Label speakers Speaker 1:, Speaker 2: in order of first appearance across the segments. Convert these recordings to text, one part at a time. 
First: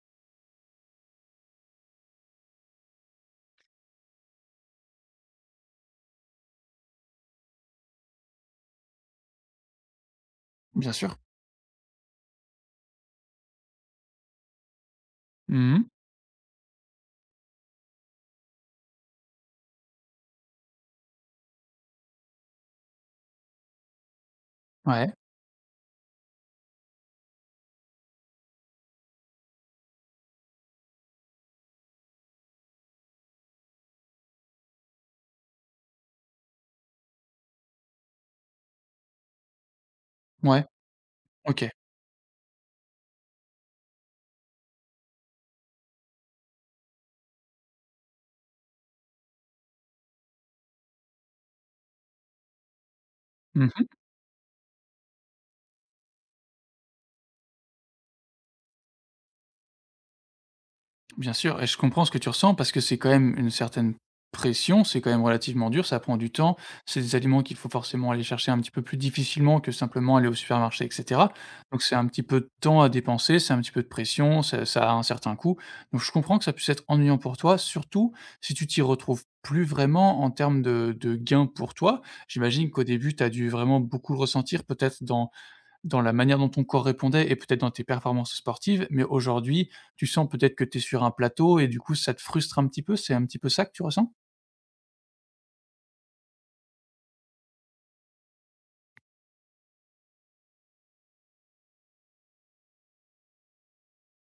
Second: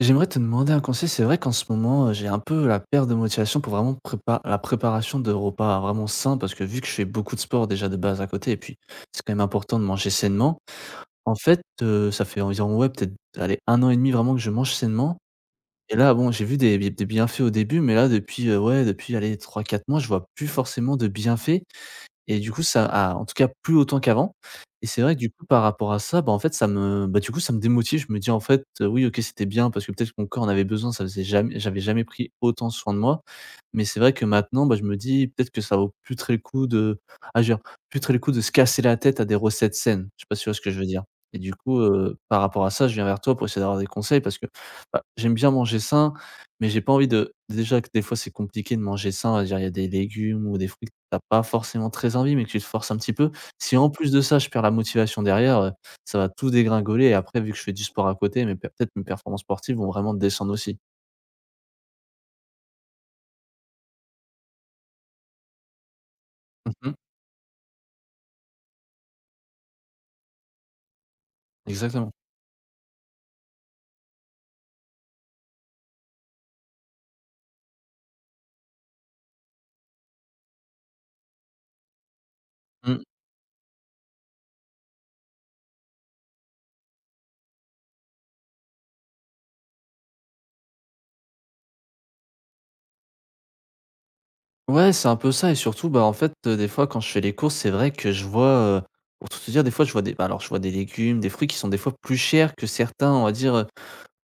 Speaker 1: J'aimerais te demander un conseil. C'est vrai qu'en ce moment, j'ai un peu la perte de motivation pour vraiment prépa la préparation de repas vraiment sain, parce que vu que je fais beaucoup de sport déjà de base à côté et puis c'est quand même important de manger sainement.
Speaker 2: Bien sûr.
Speaker 1: En fait, ça fait environ, ouais, peut-être, allez, un an et demi vraiment que je mange sainement.
Speaker 2: Mmh.
Speaker 1: Et là, bon, j'ai vu des bienfaits au début, mais là depuis, ouais, depuis, allez, 3 4 mois, je vois plus forcément de bienfaits et du coup, ça a en tout cas plus autant qu'avant. Et c'est
Speaker 2: Ouais,
Speaker 1: vrai que du coup, par rapport à ça, bah, en fait, ça me bah, du coup, ça me démotive. Je me dis: «En fait, oui, OK, c'était bien parce que peut-être que mon corps en avait besoin, ça faisait jamais j'avais jamais pris autant soin de moi». Mais c'est vrai que maintenant, bah, je me dis: «Peut-être que ça vaut plus très le coup de» ah, je veux dire, plus très le coup de se casser la tête à des recettes saines. Je sais pas si tu vois ce
Speaker 2: ouais.
Speaker 1: que je veux dire? Et du
Speaker 2: OK.
Speaker 1: coup, par rapport à ça, je viens vers toi pour essayer d'avoir des conseils parce que, bah, j'aime bien manger sain mais j'ai pas envie de déjà que des fois c'est compliqué de manger sain, on va dire, il y a des légumes ou des fruits que tu pas forcément très envie, mais que tu te forces un petit peu. Si en
Speaker 2: Mmh.
Speaker 1: plus de ça, je perds la motivation derrière, ça va tout dégringoler. Et après vu que je fais du sport à côté, mes per peut-être mes performances sportives vont vraiment descendre aussi.
Speaker 2: Bien sûr et je comprends ce que tu ressens parce que c'est quand même une certaine pression, c'est quand même relativement dur, ça prend du temps.
Speaker 1: Mmh.
Speaker 2: C'est des aliments qu'il faut forcément aller chercher un petit peu plus difficilement que simplement aller au supermarché et cetera. Donc c'est un
Speaker 1: Exactement.
Speaker 2: petit peu de temps à dépenser, c'est un petit peu de pression, ça ça a un certain coût. Donc je comprends que ça puisse être ennuyant pour toi, surtout si tu t'y retrouves plus vraiment en termes de gains pour toi. J'imagine qu'au
Speaker 1: Mmh.
Speaker 2: début, tu as dû vraiment beaucoup le ressentir peut-être dans la manière dont ton corps répondait et peut-être dans tes performances sportives, mais aujourd'hui, tu sens peut-être que tu es sur un plateau et du coup, ça te frustre un petit peu? C'est un petit peu ça que tu ressens?
Speaker 1: Ouais, c'est un peu ça. Et surtout, bah, en fait, des fois quand je fais les courses, c'est vrai que je vois, pour tout te dire, des fois je vois des bah, alors je vois des légumes, des fruits qui sont des fois plus chers que certains, on va dire,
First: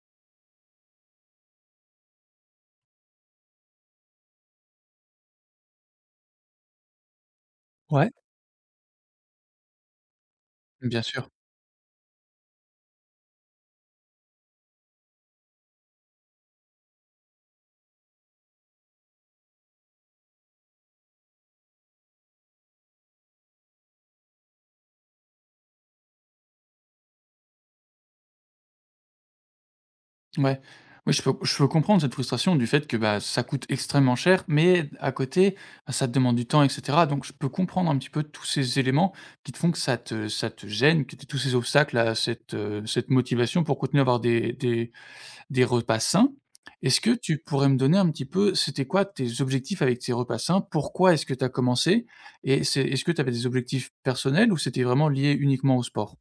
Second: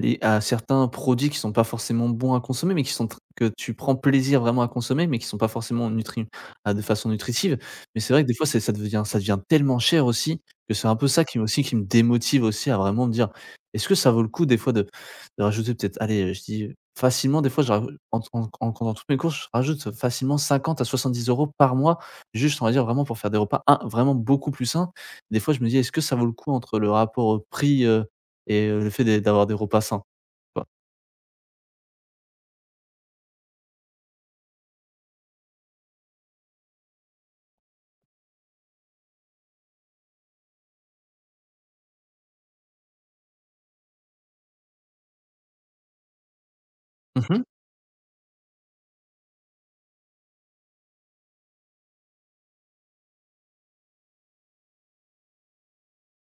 Speaker 1: les à certains produits qui sont pas forcément bons à consommer, mais qui sont tr que tu prends plaisir vraiment à consommer, mais qui sont pas forcément nutri à de façon nutritive. Mais
Speaker 2: Ouais,
Speaker 1: c'est vrai que des fois, c'est ça devient tellement cher aussi, que c'est un
Speaker 2: bien
Speaker 1: peu ça
Speaker 2: sûr.
Speaker 1: qui me aussi qui me démotive aussi à vraiment me dire: «Est-ce que ça vaut le coup des fois de rajouter peut-être» allez, je dis facilement des fois je raj en comptant toutes mes courses, je rajoute facilement 50 à 70 € par mois, juste on va dire vraiment pour faire des repas in vraiment beaucoup plus sains. Des fois je me dis: «Est-ce que ça vaut le coup entre le rapport, prix, et le fait d'avoir des repas sains?»
Speaker 2: Ouais.
Speaker 1: Bah,
Speaker 2: Oui, je peux comprendre cette frustration du fait que, bah, ça coûte extrêmement cher, mais à côté, bah, ça te demande du temps et cetera. Donc je peux comprendre un petit peu tous ces éléments qui te font que ça te gêne, que tu tous ces obstacles à cette, cette motivation pour continuer à avoir des repas sains. Est-ce que
Speaker 1: mmh
Speaker 2: tu
Speaker 1: mh.
Speaker 2: pourrais me donner un petit peu, c'était quoi tes objectifs avec ces repas sains? Pourquoi est-ce que tu as commencé? Et c'est est-ce que tu avais des objectifs personnels ou c'était vraiment lié uniquement au sport?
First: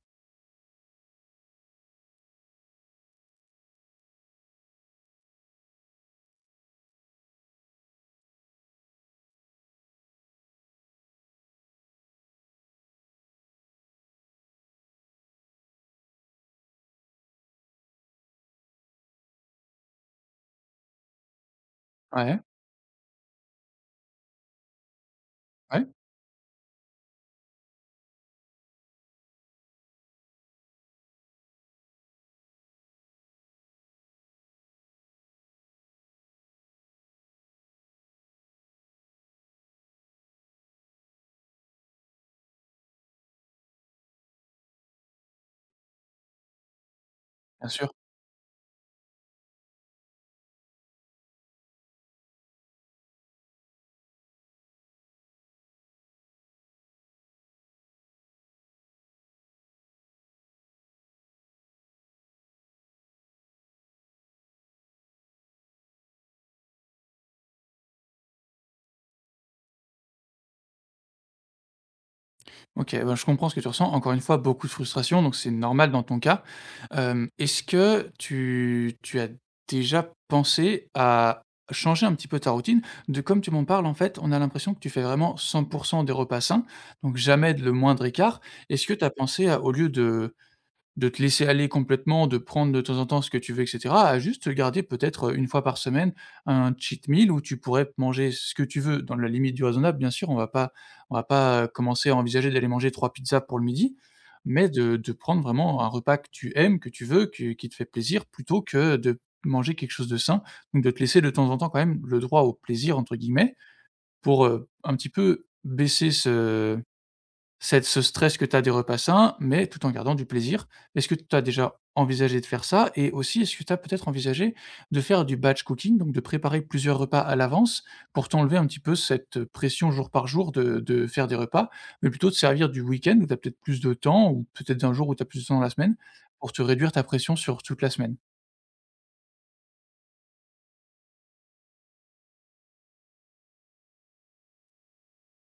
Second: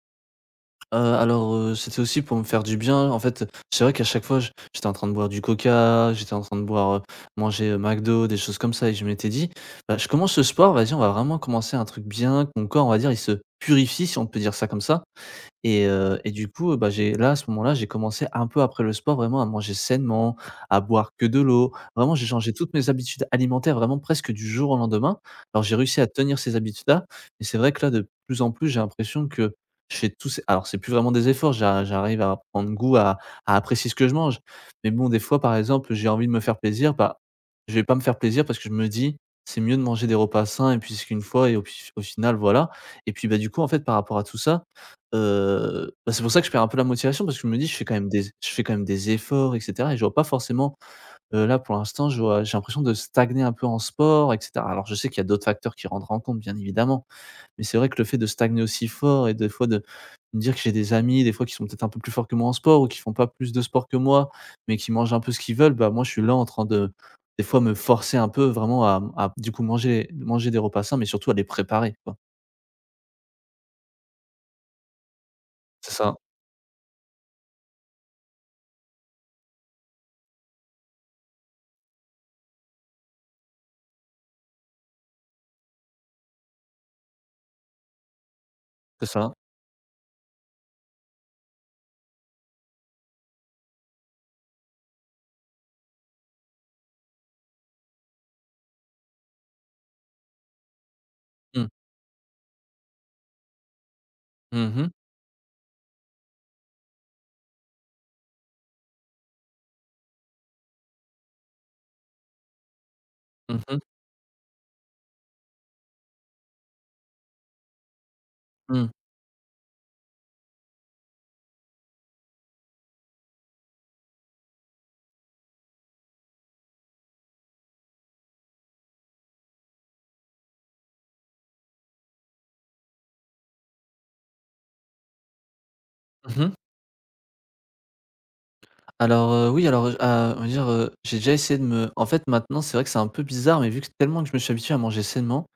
Speaker 1: Alors, c'était aussi pour me faire du bien. En fait, c'est vrai qu'à chaque fois, je j'étais en train de boire du Coca, j'étais en train de boire, manger, McDo, des choses comme ça, et je m'étais dit: «Bah, je commence ce sport, vas-y, on va vraiment commencer un truc bien». Que mon corps, on va dire, il se purifie, si on peut dire ça comme ça. Et du coup, bah, j'ai là, à ce moment-là, j'ai commencé un peu après le sport vraiment à manger sainement, à boire que de l'eau. Vraiment, j'ai
Speaker 2: Ouais,
Speaker 1: changé toutes mes habitudes alimentaires vraiment presque du jour au lendemain. Alors j'ai
Speaker 2: ouais,
Speaker 1: réussi à tenir ces habitudes-là, mais c'est vrai que là, de plus en plus, j'ai l'impression que je fais tous ces alors c'est plus vraiment des efforts, j'arrive à prendre goût à apprécier ce que je mange. Mais bon, des fois, par exemple, j'ai envie de me faire plaisir, bah, je vais pas me faire plaisir parce que je me dis: «C'est mieux de manger des repas sains et puis c'est qu'une fois et au final, voilà». Et puis, bah, du coup, en fait, par rapport à tout ça, bah, c'est pour ça que je perds un peu la motivation parce que je me dis:
Speaker 2: bien sûr.
Speaker 1: Je fais quand même des efforts et cetera», et je vois pas forcément, là, pour l'instant, je vois j'ai l'impression de stagner un peu en sport et cetera. Alors je sais qu'il y a d'autres facteurs qui rentrent en compte, bien évidemment, mais c'est vrai que le fait de stagner aussi fort et des fois de me dire que j'ai des amis, des fois, qui sont peut-être un peu plus forts que moi en sport ou qui font pas plus de sport que moi, mais qui mangent un peu ce qu'ils veulent, bah, moi, je suis là en train de, des fois, me forcer un peu vraiment à, du coup, manger des repas sains, mais surtout à les préparer, quoi.
Speaker 2: OK, ben, je comprends ce que tu ressens. Encore une fois, beaucoup de frustration, donc c'est
Speaker 1: C'est
Speaker 2: normal dans
Speaker 1: ça,
Speaker 2: ton cas. Est-ce que tu as déjà pensé à changer un petit peu ta routine? De comme tu m'en parles, en fait, on a l'impression que tu fais vraiment 100% des repas sains, donc jamais de le moindre écart. Est-ce que tu
Speaker 1: c'est
Speaker 2: as
Speaker 1: ça.
Speaker 2: pensé à au lieu de te laisser aller complètement, de prendre de temps en temps ce que tu veux et cetera, à juste garder peut-être, 1 fois par semaine un cheat meal où tu pourrais manger ce que tu veux dans la limite du raisonnable bien sûr. On va pas on va pas,
Speaker 1: Mmh.
Speaker 2: heu, commencer à envisager d'aller manger 3 pizzas pour le midi, mais
Speaker 1: Mmh mh.
Speaker 2: de prendre vraiment un repas que tu aimes, que tu veux, que qui te fait plaisir plutôt que de manger quelque chose de sain. Donc de te laisser de temps en temps quand même le droit «au plaisir» entre guillemets
Speaker 1: Mmh.
Speaker 2: pour, un petit peu baisser ce stress que tu as des
Speaker 1: Mmh.
Speaker 2: repas sains, mais tout en gardant du plaisir. Est-ce que tu as déjà envisagé de faire ça? Et aussi, est-ce que tu as peut-être envisagé de faire du batch cooking, donc de préparer plusieurs repas à l'avance pour t'enlever un petit peu cette pression jour par jour de faire des repas, mais plutôt de servir du week-end où tu as peut-être plus de temps ou peut-être d'un jour où tu as plus de temps dans la semaine
Speaker 1: Mmh.
Speaker 2: pour te réduire ta pression sur toute la semaine?
Speaker 1: Alors, oui, alors, à on va dire, j'ai déjà essayé de me en fait, maintenant, c'est vrai que c'est un peu bizarre, mais vu que tellement que je me suis habitué à manger sainement,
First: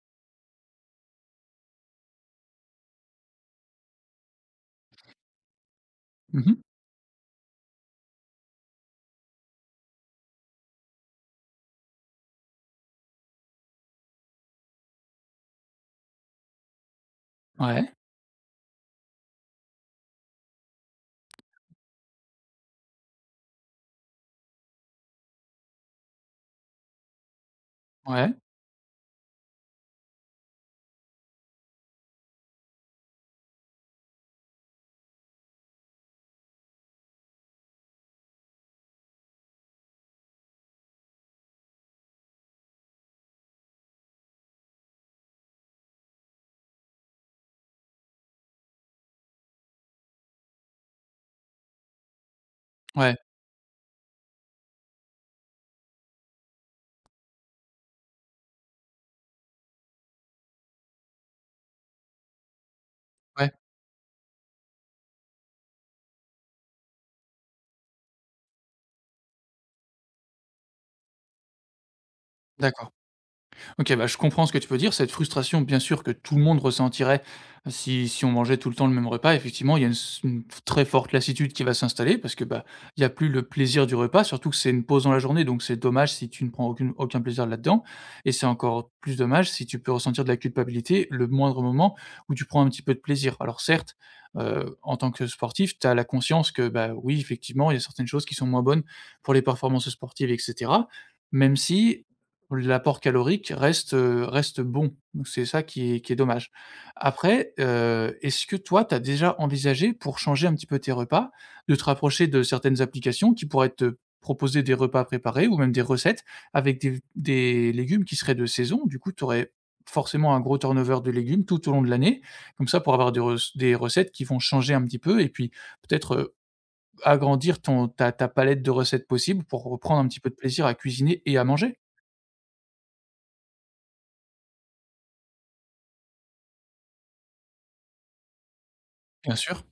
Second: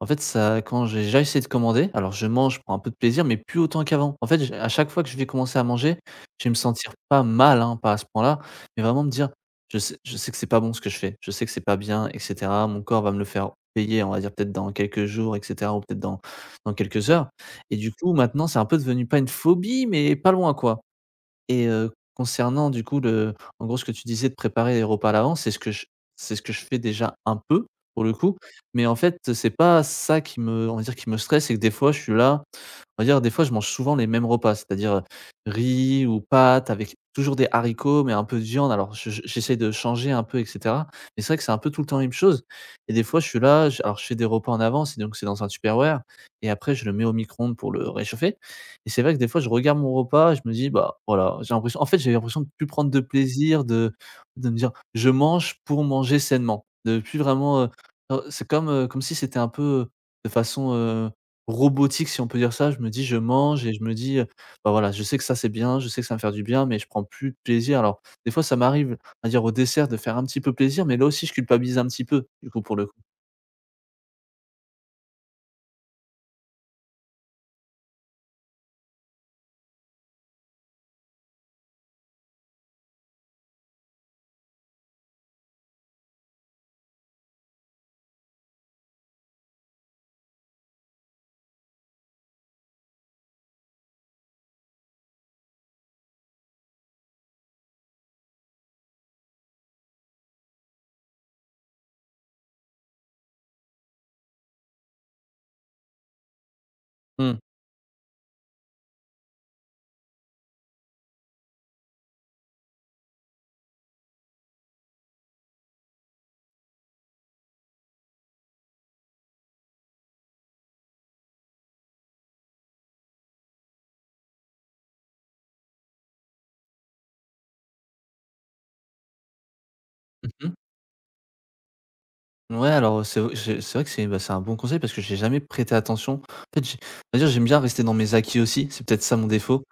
Speaker 1: en fait, ça quand j'ai déjà essayé de commander, alors je mange, je prends un peu de plaisir, mais plus autant qu'avant. En fait, j à chaque fois que je vais commencer à manger, je vais me
Speaker 2: Mmh.
Speaker 1: sentir pas mal, hein, pas à ce point-là, mais vraiment me dire: je sais que c'est pas bon ce que je fais, je sais que c'est pas bien et cetera. Mon corps va me le faire payer, on va dire, peut-être dans quelques jours et cetera ou peut-être dans quelques heures». Et du
Speaker 2: Ouais,
Speaker 1: coup, maintenant, c'est un peu devenu pas une phobie, mais pas loin, quoi. Et concernant du coup le en gros, ce que tu disais de préparer les repas à l'avance, c'est ce que je fais déjà un peu, pour le
Speaker 2: ouais,
Speaker 1: coup. Mais en fait, c'est pas ça qui me on va dire qui me stresse, c'est que des fois je suis là, on va dire, des fois je mange souvent les mêmes repas, c'est-à-dire, riz ou pâtes avec toujours des haricots, mais un peu de viande. Alors je j'essaie de changer un peu et cetera. Mais c'est vrai que c'est un peu tout le temps la même chose et des fois je suis là, je alors je fais des repas en avance et donc c'est dans un Tupperware et après je le mets au micro-ondes pour le réchauffer. Et c'est vrai que des fois, je regarde mon repas, je me dis: «Bah, voilà». J'ai l'impression en fait, j'ai l'impression de plus prendre de
Speaker 2: ouais,
Speaker 1: plaisir, de me dire: «Je mange pour manger sainement». De plus vraiment, c'est comme, comme si c'était un peu, de façon, robotique, si on peut dire ça. Je me dis: «Je
Speaker 2: ouais,
Speaker 1: mange» et je me dis, «Bah, voilà, je sais que ça, c'est bien, je sais que ça va me faire du bien», mais je prends plus de plaisir. Alors, des fois, ça m'arrive, à dire, au dessert de faire un petit peu plaisir, mais là aussi, je culpabilise un petit peu, du coup, pour le coup.
Speaker 2: d'accord. OK, bah, je comprends ce que tu peux dire. Cette frustration, bien sûr, que tout le monde ressentirait si on mangeait tout le temps le même repas. Effectivement, il y a une très forte lassitude qui va s'installer parce que, bah, il y a plus le plaisir du repas, surtout que c'est une pause dans la journée, donc c'est dommage si tu ne prends aucun plaisir là-dedans et c'est encore plus dommage si tu peux ressentir de la culpabilité le moindre moment où tu prends un petit peu de plaisir. Alors certes, en tant que sportif, tu as la conscience que, bah, oui, effectivement, il y a certaines choses qui sont moins bonnes pour les performances sportives et cetera, même si l'apport calorique reste, reste bon. Donc c'est ça qui est dommage.
Speaker 1: Mmh.
Speaker 2: Après, est-ce que toi, tu as déjà envisagé pour changer un petit peu tes repas, de te rapprocher de certaines applications qui pourraient te proposer des repas préparés ou même des recettes avec des légumes qui seraient de saison? Du coup, tu aurais forcément un gros turnover de légumes tout au long de l'année, comme ça pour avoir des recettes qui vont changer un petit peu et puis peut-être, agrandir ton ta ta palette de recettes possibles pour reprendre un petit peu de
Speaker 1: Mmh.
Speaker 2: plaisir à cuisiner et à manger.
Speaker 1: Ouais, alors, c'est v j'ai c'est vrai que c'est, bah, c'est un bon conseil parce que j'ai jamais prêté attention. En fait, j'ai on va dire, j'aime bien rester dans mes acquis aussi, c'est peut-être ça mon
Speaker 2: Bien
Speaker 1: défaut.
Speaker 2: sûr.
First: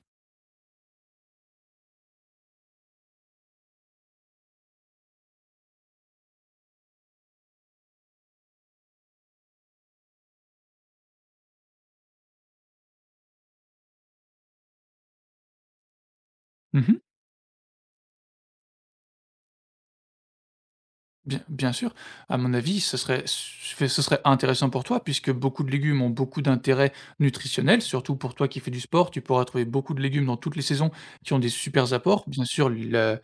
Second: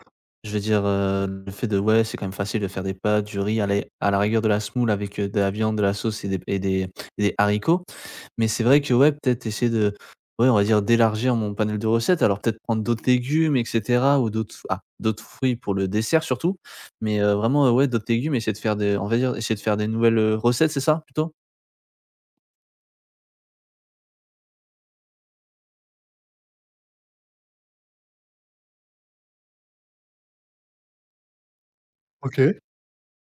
Speaker 1: Je veux dire, le fait de ouais, c'est quand même facile de faire des pâtes, du riz, allez, à la rigueur de la semoule avec, de la viande, de la sauce et des haricots. Mais c'est vrai que ouais, peut-être essayer de ouais, on va dire d'élargir mon panel de recettes. Alors peut-être prendre d'autres légumes et cetera ou d'autres ah, d'autres fruits pour le dessert surtout.
Speaker 2: Mmh.
Speaker 1: Mais, vraiment, ouais, d'autres légumes, essayer de faire des on va dire, essayer de faire des nouvelles, recettes, c'est ça plutôt?
Speaker 2: Bien bien sûr. À mon avis, ce serait intéressant pour toi puisque beaucoup de légumes ont beaucoup d'intérêt nutritionnel, surtout pour toi qui fais du sport. Tu pourras trouver beaucoup de légumes dans toutes les saisons qui ont des supers apports. Bien
Speaker 1: OK.
Speaker 2: sûr, le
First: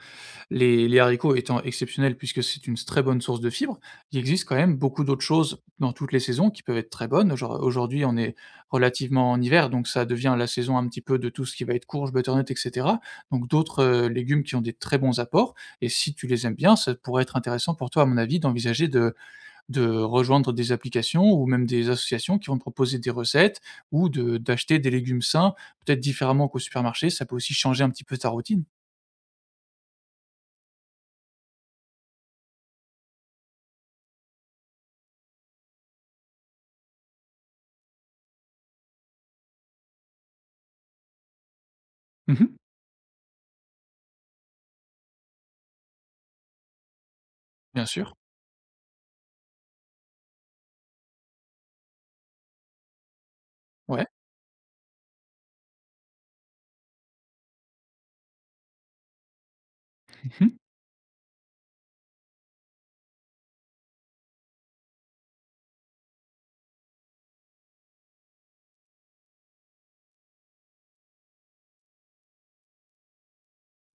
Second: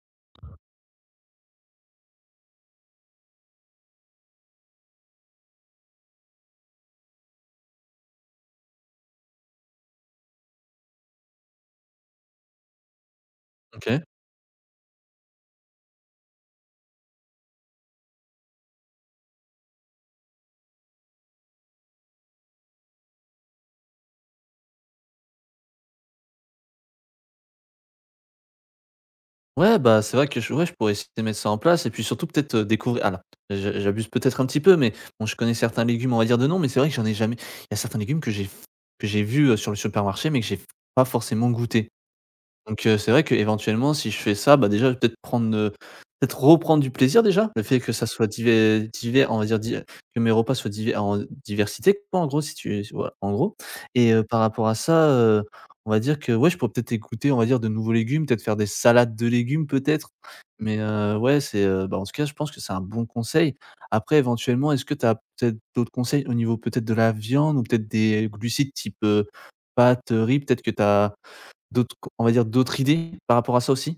Speaker 2: les haricots étant exceptionnels puisque c'est une très bonne source de fibres, il existe quand même beaucoup d'autres choses dans toutes les saisons qui peuvent être très bonnes. Genre, aujourd'hui, on est relativement en hiver, donc ça devient la saison un petit peu de tout ce qui va être courge, butternut et cetera. Donc d'autres,
Speaker 1: OK.
Speaker 2: légumes qui ont des très bons apports et si tu les aimes bien, ça pourrait être intéressant pour toi, à mon avis, d'envisager de rejoindre des applications ou même des associations qui vont te proposer des recettes ou de d'acheter des légumes sains, peut-être différemment qu'au supermarché. Ça peut aussi changer un petit peu ta routine.
Speaker 1: Ouais, bah, c'est vrai que je ouais, je pourrais essayer de mettre ça en place et puis surtout peut-être, découvrir alors, je j'abuse peut-être un petit peu, mais bon, je connais certains légumes, on va dire de nom, mais c'est vrai que j'en ai jamais il y a certains légumes que j'ai vus, sur le supermarché, mais que j'ai pas forcément goûté.
Speaker 2: Mmh.
Speaker 1: Donc c'est vrai que éventuellement si je fais ça, bah, déjà, je vais peut-être prendre, peut-être reprendre du plaisir déjà. Le fait
Speaker 2: Bien
Speaker 1: que ça
Speaker 2: sûr.
Speaker 1: soit divers, on va dire di que mes repas soient divers en diversité quoi, en gros, si tu si, voilà, en gros.
Speaker 2: Ouais.
Speaker 1: Et par rapport à ça, on va dire que, ouais, je pourrais peut-être écouter, on va dire, de nouveaux légumes, peut-être faire des salades de légumes, peut-être?
Speaker 2: Mmh.
Speaker 1: Mais ouais, c'est, bah, en tout cas, je pense que c'est un bon conseil. Après, éventuellement, est-ce que tu as peut-être d'autres conseils au niveau peut-être de la viande ou peut-être des glucides type, pâtes, riz, peut-être que tu as D'autres co on va dire d'autres idées par rapport à ça aussi?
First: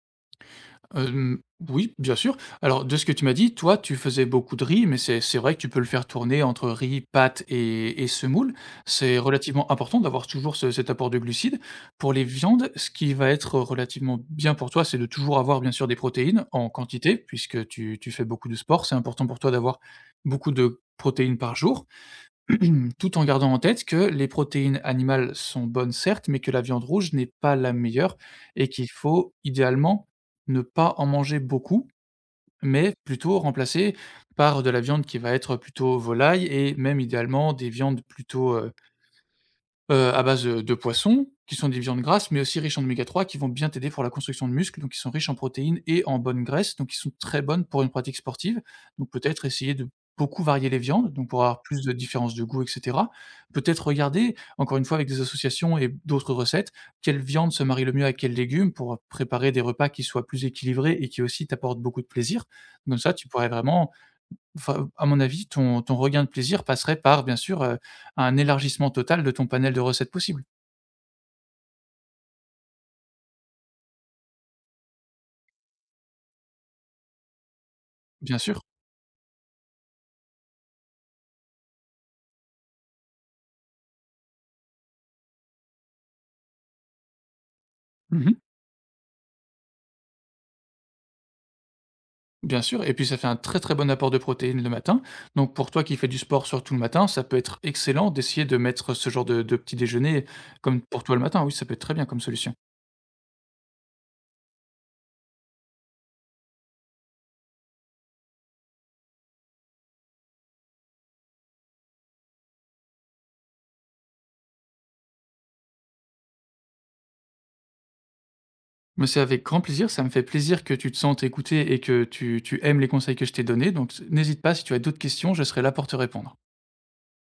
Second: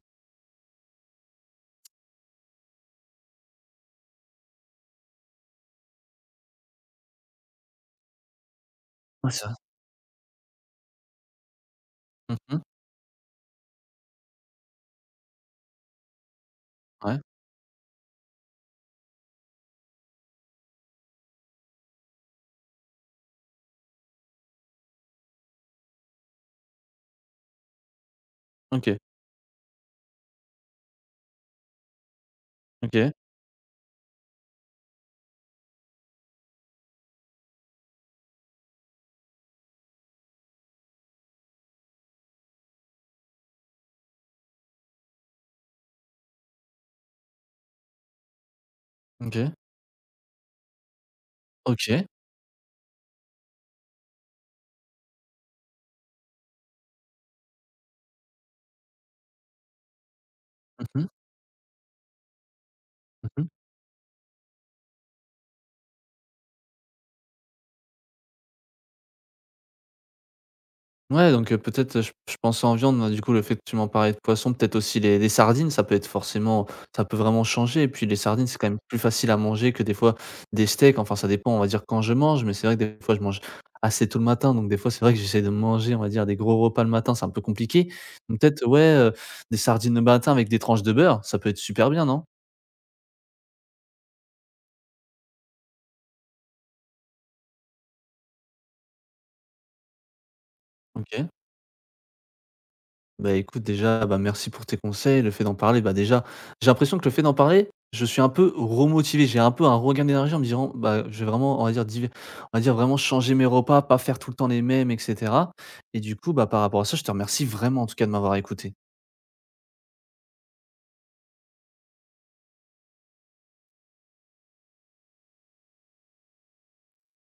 Speaker 2: Hem, oui, bien sûr. Alors, de ce que tu m'as dit, toi, tu faisais beaucoup de riz, mais c'est vrai que tu peux le faire tourner entre riz, pâtes et semoule. C'est
Speaker 1: Ouais, ça
Speaker 2: relativement important d'avoir toujours ce cet apport de glucides. Pour les
Speaker 1: mmh mh.
Speaker 2: viandes, ce qui va être relativement bien pour toi, c'est de toujours avoir, bien sûr, des protéines en quantité
Speaker 1: Ouais.
Speaker 2: puisque tu fais beaucoup de sport. C'est important pour toi d'avoir beaucoup de protéines par jour. Tout en gardant en tête que les protéines animales sont bonnes certes, mais que la viande rouge n'est pas la meilleure et qu'il
Speaker 1: OK.
Speaker 2: faut idéalement ne pas en manger beaucoup, mais
Speaker 1: OK.
Speaker 2: plutôt remplacer par de la viande qui va être plutôt volaille et même idéalement des viandes plutôt, à base, de poissons, qui sont des viandes grasses, mais aussi riches en oméga 3 qui vont bien t'aider pour la construction de muscles, donc ils sont riches en protéines et en bonnes graisses, donc ils sont très bonnes pour une pratique sportive. Donc peut-être
Speaker 1: OK.
Speaker 2: essayer de beaucoup varier les viandes, donc pour avoir plus de
Speaker 1: OK.
Speaker 2: différences de goût et cetera. Peut-être regarder, encore une fois avec des associations et d'autres recettes, quelle viande se marie le mieux à quels légumes pour, préparer des repas qui soient plus équilibrés
Speaker 1: Mmh
Speaker 2: et
Speaker 1: mh.
Speaker 2: qui aussi t'apportent beaucoup de plaisir. Comme ça, tu
Speaker 1: Mmh mh.
Speaker 2: pourrais vraiment Enfin, à mon avis, ton regain de plaisir passerait par, bien sûr, un élargissement total de ton panel de recettes possibles.
Speaker 1: Ouais, donc peut-être, je pensais en viande, mais du coup, le fait que tu m'en parlais de poisson, peut-être aussi les sardines, ça peut être forcément ça peut vraiment changer. Et puis les
Speaker 2: Bien
Speaker 1: sardines, c'est
Speaker 2: sûr.
Speaker 1: quand même plus facile à manger que des fois des steaks. Enfin, ça dépend, on va dire, quand je mange, mais c'est vrai que des fois, je mange assez tôt le matin, donc des fois, c'est vrai que j'essaie de manger, on va dire, des gros repas le matin, c'est un peu compliqué.
Speaker 2: Mmh.
Speaker 1: Donc peut-être, ouais, des sardines le matin avec des tranches de beurre, ça peut être super bien, non?
Speaker 2: Bien sûr et puis ça fait un très, très bon apport de protéines le matin. Donc pour toi qui fais du sport surtout le matin, ça peut être excellent d'essayer de mettre ce genre de petit déjeuner comme pour toi le
Speaker 1: OK.
Speaker 2: matin. Oui, ça peut être très bien comme solution.
Speaker 1: Bah, écoute, déjà, bah, merci pour tes conseils. Le fait d'en parler, bah, déjà, j'ai l'impression que le fait d'en parler, je suis un peu remotivé. J'ai un peu un regain d'énergie en me disant, bah, je vais vraiment, on va dire, on va dire vraiment changer mes repas, pas faire tout le temps les mêmes, etc. Et du coup, bah, par rapport à ça, je te remercie vraiment en tout cas de m'avoir écouté.
Speaker 2: Mais c'est avec grand plaisir, ça me fait plaisir que tu te sentes écouté et que tu aimes les conseils que je t'ai donnés. Donc n'hésite pas si tu as d'autres questions, je serai là pour te répondre.